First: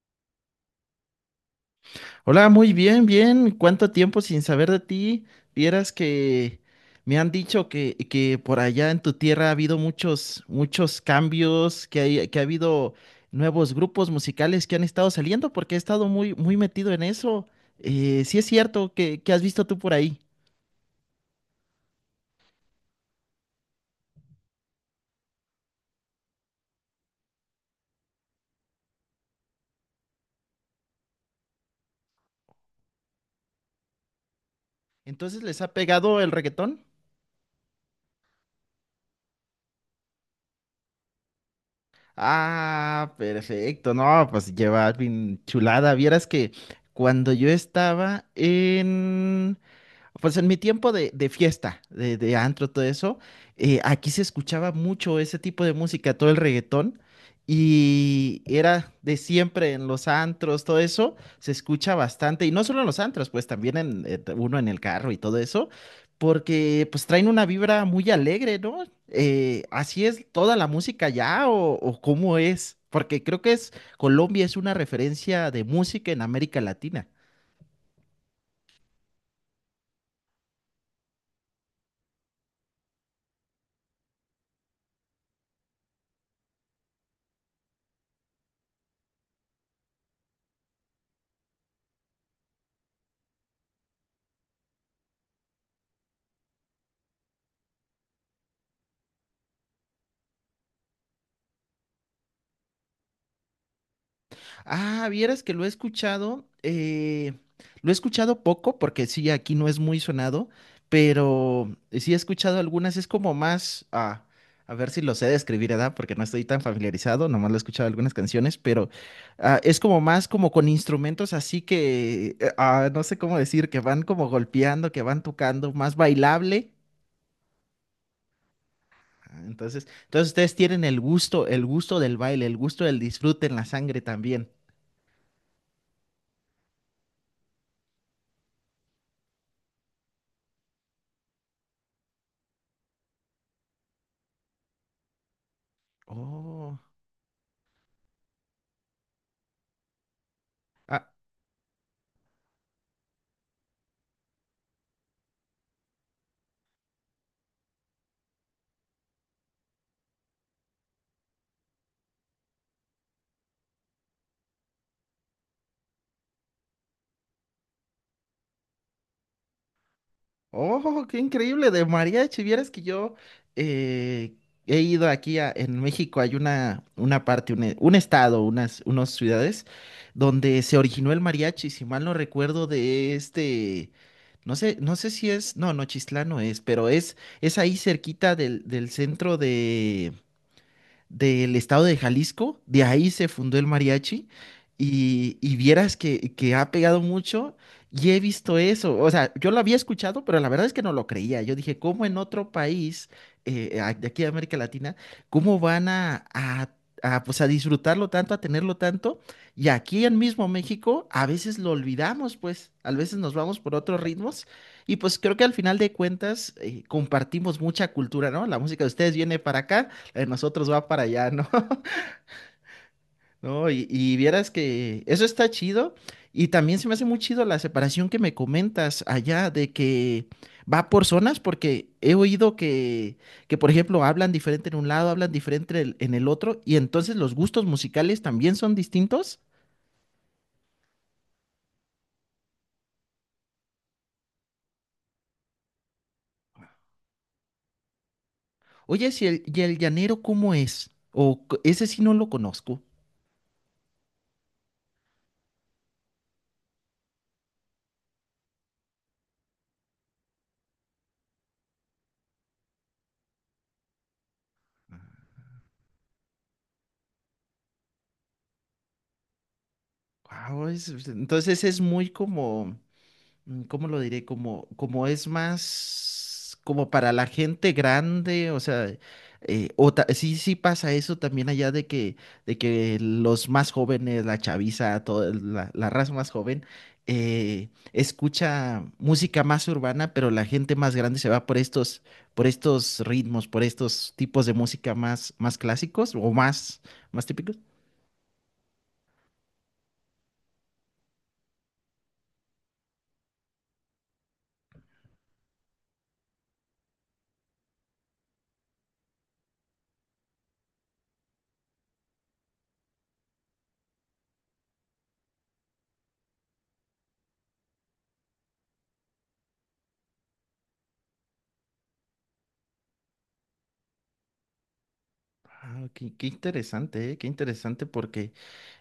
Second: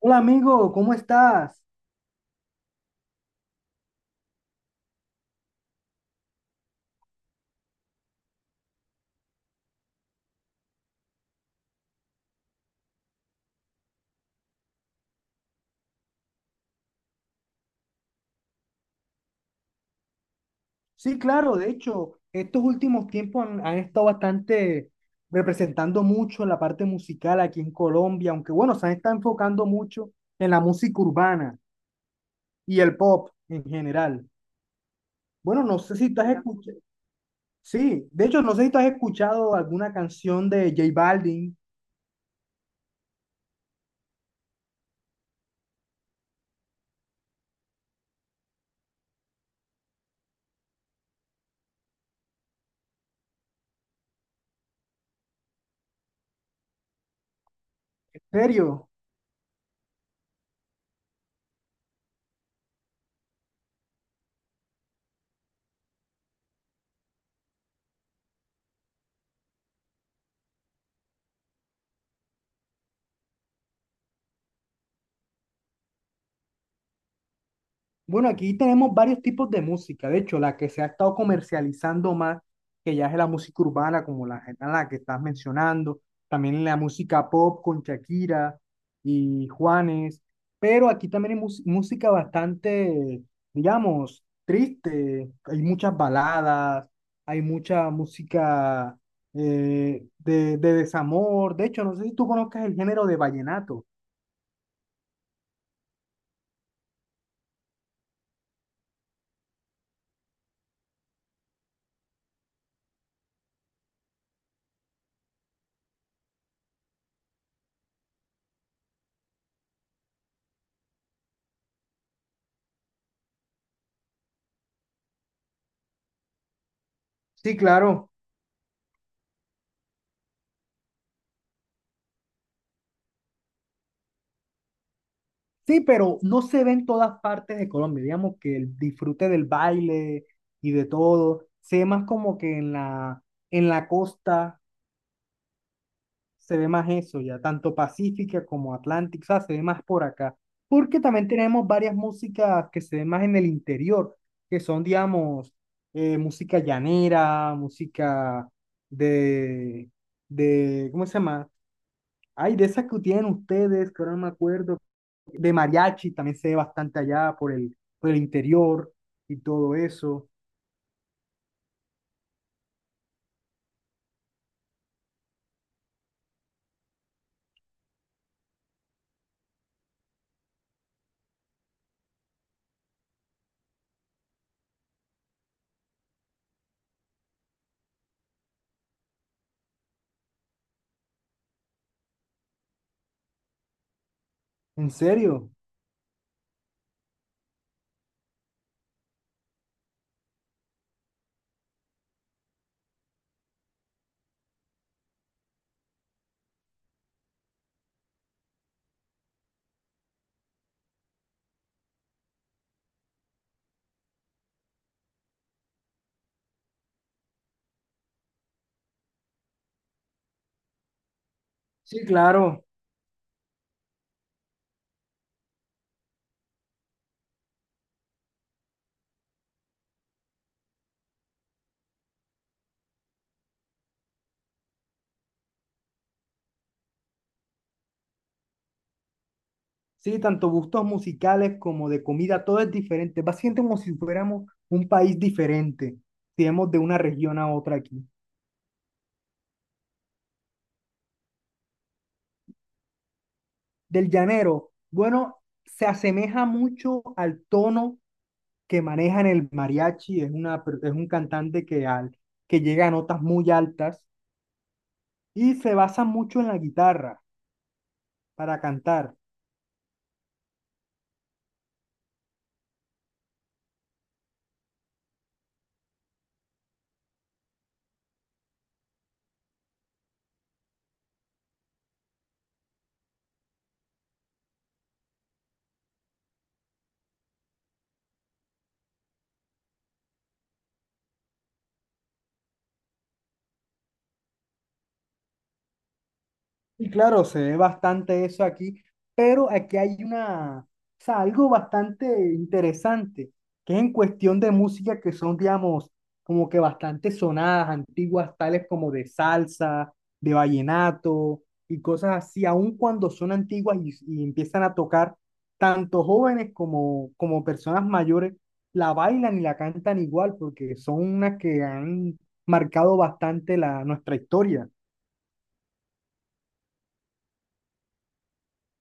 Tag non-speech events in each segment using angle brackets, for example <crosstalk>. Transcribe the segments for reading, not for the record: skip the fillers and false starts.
Hola amigo, ¿cómo estás? Hola, muy bien, bien. ¿Cuánto tiempo sin saber de ti? Vieras que me han dicho que por allá en tu tierra ha habido muchos cambios, que ha habido nuevos grupos musicales que han estado saliendo, porque he estado muy metido en eso. Sí es cierto que has visto tú por ahí. Sí, claro, de hecho, estos últimos tiempos han estado bastante representando mucho la parte musical aquí en Colombia, aunque bueno, se han estado enfocando mucho en la música urbana y el pop en general. Entonces, ¿les Bueno, ha no sé si pegado tú el has escuchado, reggaetón? sí, de hecho, no sé si tú has escuchado alguna canción de J Balvin, Ah, perfecto. No, pues lleva bien chulada. Vieras que cuando yo estaba en pues en mi tiempo de fiesta, de antro, todo eso, aquí se escuchaba mucho ese tipo de música, todo el reggaetón, en y serio. era de siempre en los antros, todo eso, se escucha bastante, y no solo en los antros, pues también en, uno en el carro y todo eso, porque pues traen una vibra muy alegre, ¿no? ¿Así es toda la música ya o cómo es? Porque creo que es Colombia es una referencia de música en América Latina. Bueno, aquí tenemos varios tipos de música. De hecho, la que se ha estado comercializando más, que ya es la música urbana, como la que estás mencionando, también la música pop con Shakira y Juanes, pero aquí también hay música bastante, digamos, triste. Hay muchas baladas, hay mucha música de, desamor. De hecho, no sé si tú conozcas el género de vallenato. Ah, vieras que lo he escuchado poco porque sí, aquí no es muy sonado, pero sí he escuchado algunas, es como más, a ver si lo sé describir, ¿verdad? Porque no estoy tan familiarizado, nomás lo he escuchado algunas canciones, pero es como más como con instrumentos así que, no sé cómo decir, que van como golpeando, que van tocando, más bailable. Sí, claro. Ah, entonces, entonces ustedes tienen el gusto del baile, el gusto del disfrute en la sangre también. Sí, pero no se ve en todas partes de Colombia. Digamos que el disfrute del baile y de todo se ve más como que en la costa se ve Oh. más eso ya, tanto Pacífica como Atlántica, o sea, se ve más por acá. Porque Ah. también tenemos varias músicas que se ven más en el interior, que son, digamos, música llanera, música de, ¿cómo se llama? Ay, de esas que tienen ustedes, que ahora no me acuerdo, de mariachi, también se ve bastante allá por el interior y todo eso. Oh, qué increíble, de mariachi. Vieras que yo eh, he ido aquí en México, hay una parte, un estado, unas, unas ciudades donde se originó el mariachi, si mal no recuerdo, de este, no sé, no sé si es, no, Nochistlán no es, pero es ahí cerquita del centro del estado de Jalisco, de ahí se fundó el mariachi ¿En serio? y vieras que ha pegado mucho y he visto eso, o sea, yo lo había escuchado, pero la verdad es que no lo creía, yo dije, ¿cómo en otro país de aquí de América Latina, cómo van pues, a disfrutarlo tanto, a tenerlo tanto? Y aquí en mismo México a veces lo olvidamos, pues, a veces nos vamos por otros ritmos. Y pues creo que al final de cuentas compartimos mucha cultura, ¿no? La música de ustedes viene para acá, en nosotros va para allá, ¿no? <laughs> Sí, claro. No, y vieras que eso está chido. Y también se me hace muy chido la separación que me comentas allá de que va por zonas, porque he oído que por ejemplo, hablan diferente en un lado, hablan diferente en el otro, y entonces los gustos musicales también son distintos. Sí, tanto gustos musicales como de comida, todo es diferente. Básicamente como si fuéramos un país diferente, si vemos de una región a otra aquí. Oye, si el, ¿y el llanero cómo es? O ese sí no lo conozco. Del llanero, bueno, se asemeja mucho al tono que manejan el mariachi, es un cantante que, que llega a notas muy altas y se basa mucho en la guitarra para cantar. Guau, entonces es muy como ¿cómo lo diré? Como, como es más como para la gente grande, o sea, sí, sí pasa eso también allá de que los más jóvenes, la chaviza, toda la, la raza más joven, escucha música más urbana, pero la gente más grande se va por estos ritmos, por estos tipos de música más, más clásicos o más, Y claro, más se ve típicos. bastante eso aquí, pero aquí hay una, o sea, algo bastante interesante, que es en cuestión de música que son, digamos, como que bastante sonadas, antiguas, tales como de salsa, de vallenato y cosas así, aun cuando son antiguas y empiezan a tocar, tanto jóvenes como, como personas mayores la bailan y la cantan igual, porque son unas que han marcado bastante nuestra historia. Ah, qué, qué interesante, qué interesante porque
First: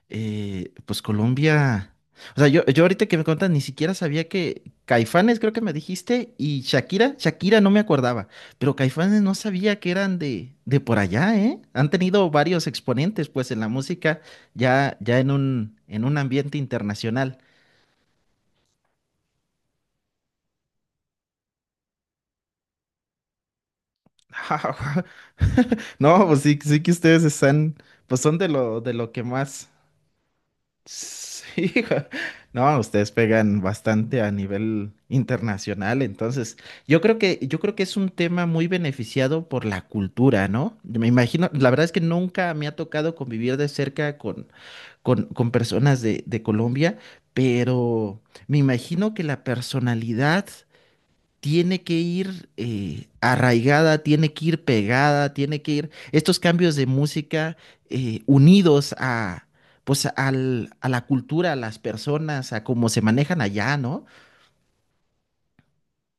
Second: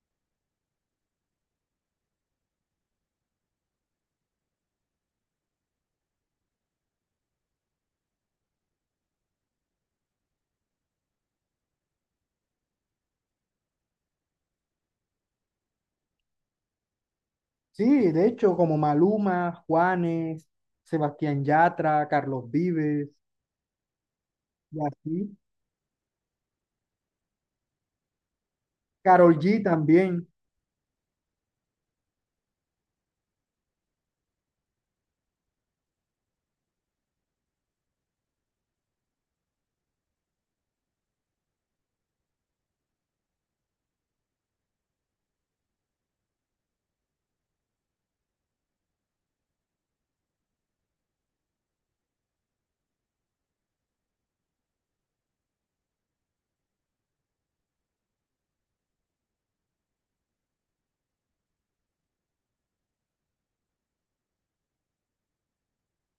pues Colombia. O sea, yo ahorita que me contas, ni siquiera sabía que Caifanes, creo que me dijiste, y Shakira, Shakira no me acordaba, pero Caifanes no sabía que eran de por allá, ¿eh? Han tenido varios exponentes, pues, en la música, ya, ya en un ambiente internacional. Sí, de hecho, como Maluma, Juanes, Sebastián Yatra, Carlos Vives, y <laughs> así. No, pues sí, sí que ustedes están, pues son de lo que Carol G más. también. Sí, <laughs> no, ustedes pegan bastante a nivel internacional, entonces yo creo que es un tema muy beneficiado por la cultura, ¿no? Yo me imagino, la verdad es que nunca me ha tocado convivir de cerca con, con personas de Colombia, pero me imagino que la personalidad tiene que ir arraigada, tiene que ir pegada, tiene que ir estos cambios de música unidos a, pues, a la cultura, a las personas, a cómo se manejan allá, ¿no?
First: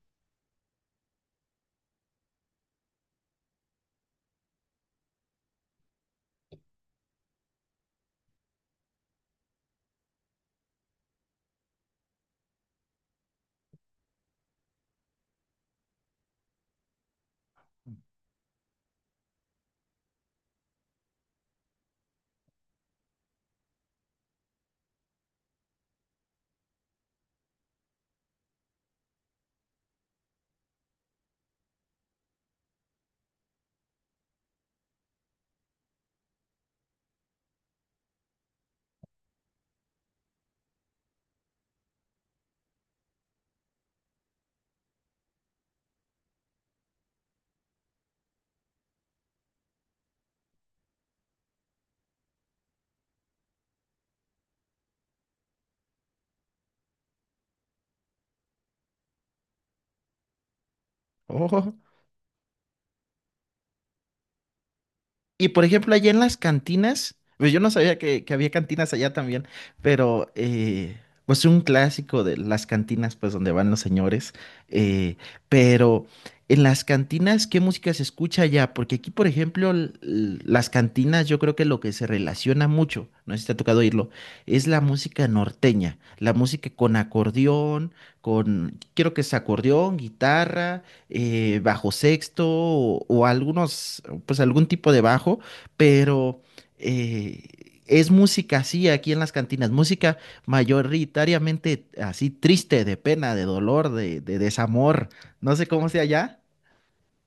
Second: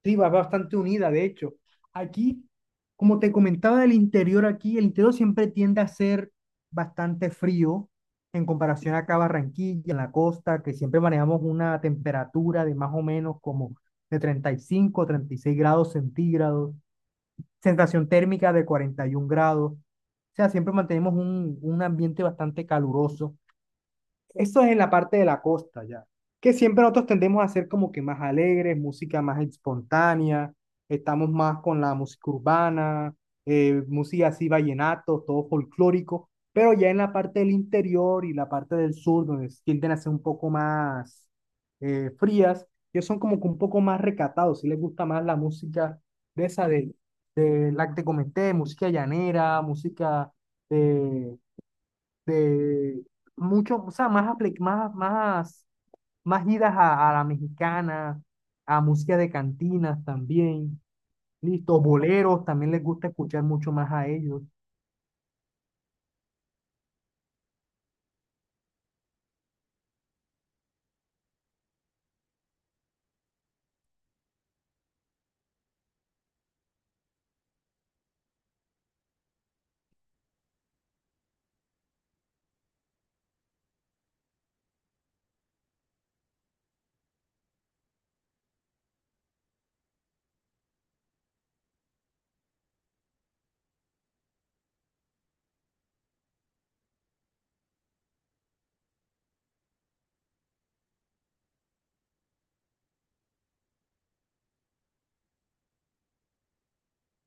Sí, va bastante unida, de hecho. Aquí, como te comentaba del interior, aquí el interior siempre tiende a ser bastante frío en comparación acá a Barranquilla, en la costa, que siempre manejamos una temperatura de más o menos como de 30 35 36 grados centígrados. Sensación térmica de 41 grados. O sea, siempre mantenemos un ambiente bastante caluroso, eso es en la parte de la costa ya, que siempre nosotros tendemos a ser como que más alegres, música más espontánea, estamos más con la música urbana, música así vallenato, todo folclórico, pero ya en la parte del interior y la parte del sur, donde tienden a ser un poco más frías, ellos son como que un poco más recatados, si les gusta más la música de esa de la que te comenté, música llanera, música de de mucho, o sea, más, más idas a la mexicana, a música de cantinas también, Oh. listo, boleros, también les gusta escuchar mucho más a ellos. Y por ejemplo, allá en las cantinas, pues yo no sabía que había cantinas allá también, pero pues un clásico de las cantinas, pues donde van los señores. eh, pero en las cantinas, ¿qué música se escucha allá? Porque aquí, por ejemplo, las cantinas, yo creo que lo que se relaciona mucho, no sé si te ha tocado oírlo, es la música norteña, la música con acordeón, con, quiero que es acordeón, guitarra bajo sexto o algunos, pues algún tipo de bajo, pero es música así aquí en las cantinas, música mayoritariamente así triste, de pena, de dolor, de desamor, no sé cómo sea allá.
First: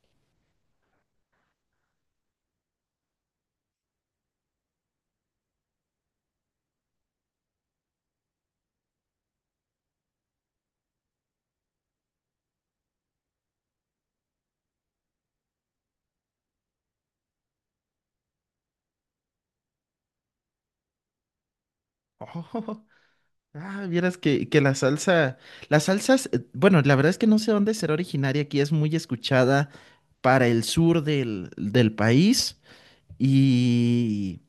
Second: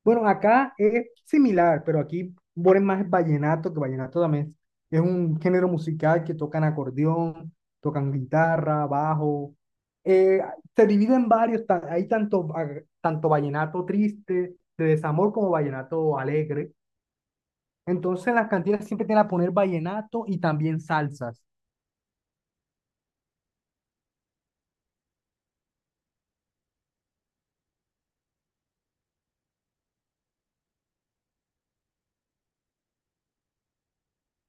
Bueno, acá es similar, pero aquí ponen más vallenato, que vallenato también es un género musical que tocan acordeón, tocan guitarra, bajo. Eh, Se divide en varios, hay tanto, tanto vallenato triste, de desamor, como vallenato alegre. Entonces las cantinas siempre te van a poner vallenato y también salsas. Oh, <laughs> ah, vieras que la salsa, las salsas, bueno, la verdad es que no sé dónde será originaria, aquí es muy escuchada para el sur del país y...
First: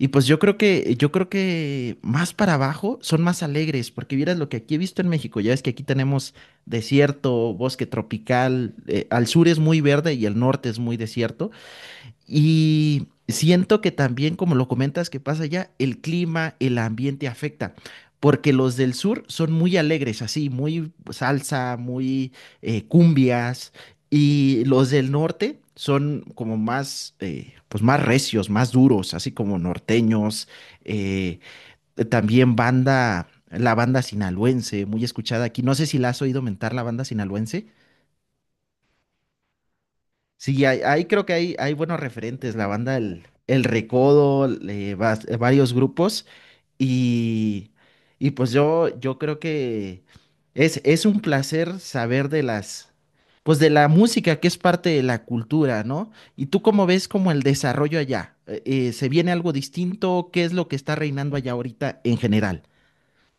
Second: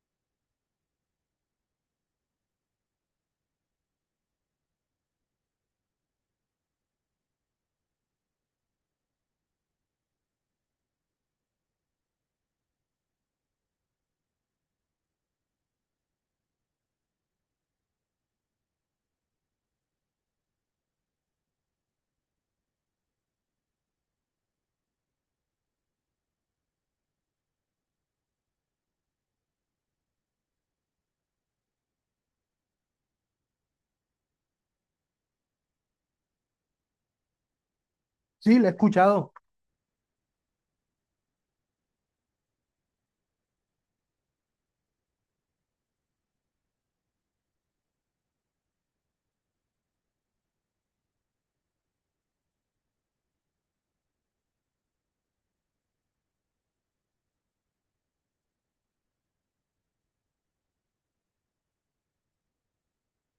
Y pues yo creo que más para abajo son más alegres, porque vieras lo que aquí he visto en México, ya ves que aquí tenemos desierto, bosque tropical, al sur es muy verde y el norte es muy desierto, y siento que también, como lo comentas, que pasa allá, el clima, el ambiente afecta, porque los del sur son muy alegres, así, muy salsa, muy cumbias, y los del norte son como más, pues más recios, más duros, así como norteños, eh, también banda, la banda sinaloense, muy escuchada aquí. No sé si la has oído mentar, la banda sinaloense. Sí, lo he escuchado. Sí, ahí creo que hay buenos referentes, la banda El Recodo, varios grupos y, y pues yo creo que es un placer saber de las, pues de la música que es parte de la cultura, ¿no? ¿Y tú cómo ves como el desarrollo allá? ¿Se viene algo distinto? ¿Qué es lo que está reinando allá ahorita en general?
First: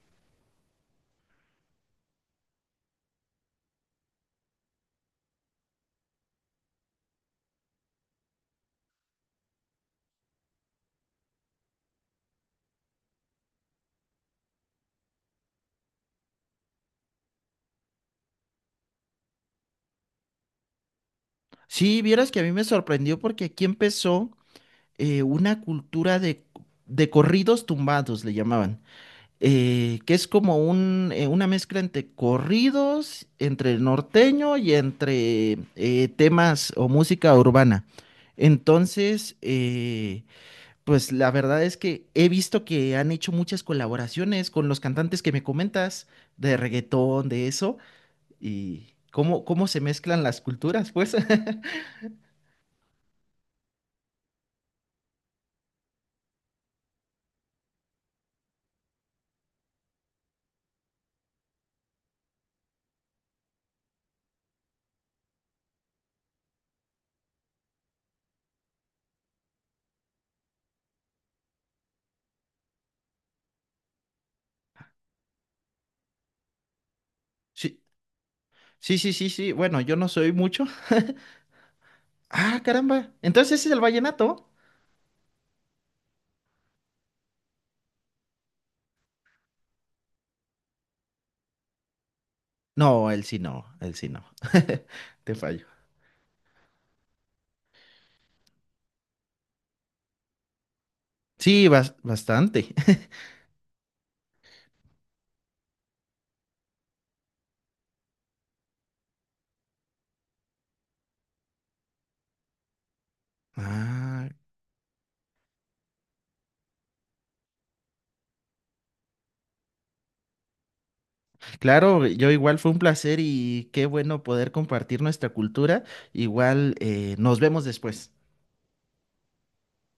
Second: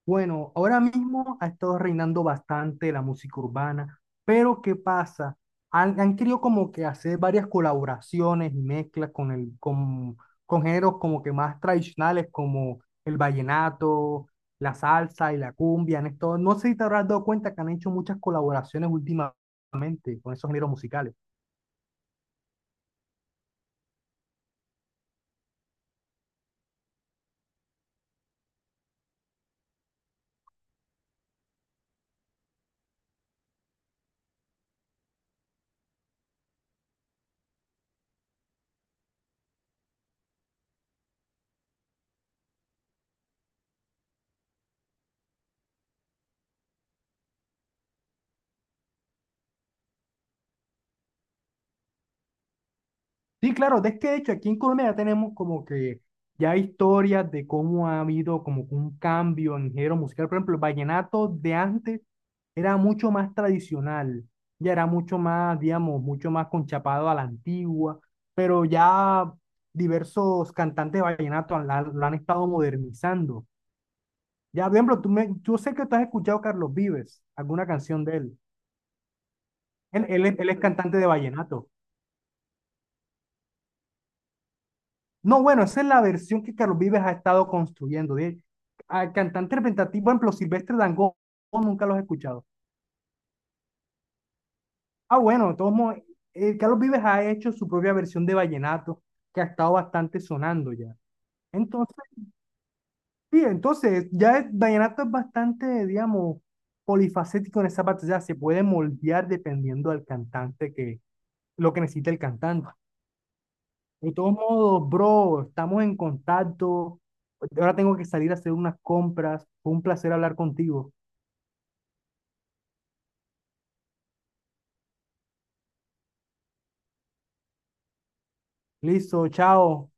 Bueno, ahora mismo ha estado reinando bastante la música urbana, pero ¿qué pasa? Han querido como que hacer varias colaboraciones y mezclas con géneros como que más tradicionales como el vallenato, la salsa y la cumbia. En esto, no sé si te habrás dado cuenta que han hecho muchas colaboraciones últimamente con esos géneros musicales. Sí, vieras que a mí me sorprendió porque aquí empezó una cultura de corridos tumbados, le llamaban. Que es como un, una mezcla entre corridos, entre norteño y entre temas o música urbana. Entonces, pues la verdad es que he visto que han hecho muchas colaboraciones con los cantantes que me comentas de reggaetón, de eso, y cómo, cómo se mezclan las culturas, pues. <laughs> Sí, claro, de este hecho, aquí en Colombia ya tenemos como que ya historias de cómo ha habido como que un cambio en género musical. Por ejemplo, el vallenato de antes era mucho más tradicional, ya era mucho más, digamos, mucho más conchapado a la antigua, pero ya diversos cantantes de vallenato lo han estado modernizando. Ya, por ejemplo, yo sé que tú has escuchado a Carlos Vives, alguna canción de él. Sí, sí, sí, sí, sí. Bueno, yo Él, no él, soy él es mucho. cantante de vallenato. Ah, caramba. Entonces ese es el vallenato. No, bueno, esa es la versión que Carlos Vives ha estado construyendo. De, a cantante representativo, por ejemplo, Silvestre Dangond, nunca los he escuchado. No, él sí no, él sí no. <laughs> Ah, Te bueno, de fallo. todos modos, Carlos Vives ha hecho su propia versión de vallenato, que ha estado bastante sonando ya. Sí, Entonces, bastante. <laughs> sí, entonces, ya el vallenato es bastante, digamos, polifacético en esa parte, ya se puede moldear dependiendo del cantante que, lo que necesita el cantante. De Ah, todos modos, bro, estamos en contacto. Ahora tengo que salir a hacer unas compras. Fue un placer hablar contigo. claro, yo igual fue un placer y qué bueno poder compartir nuestra cultura. Igual nos vemos después. Listo, chao.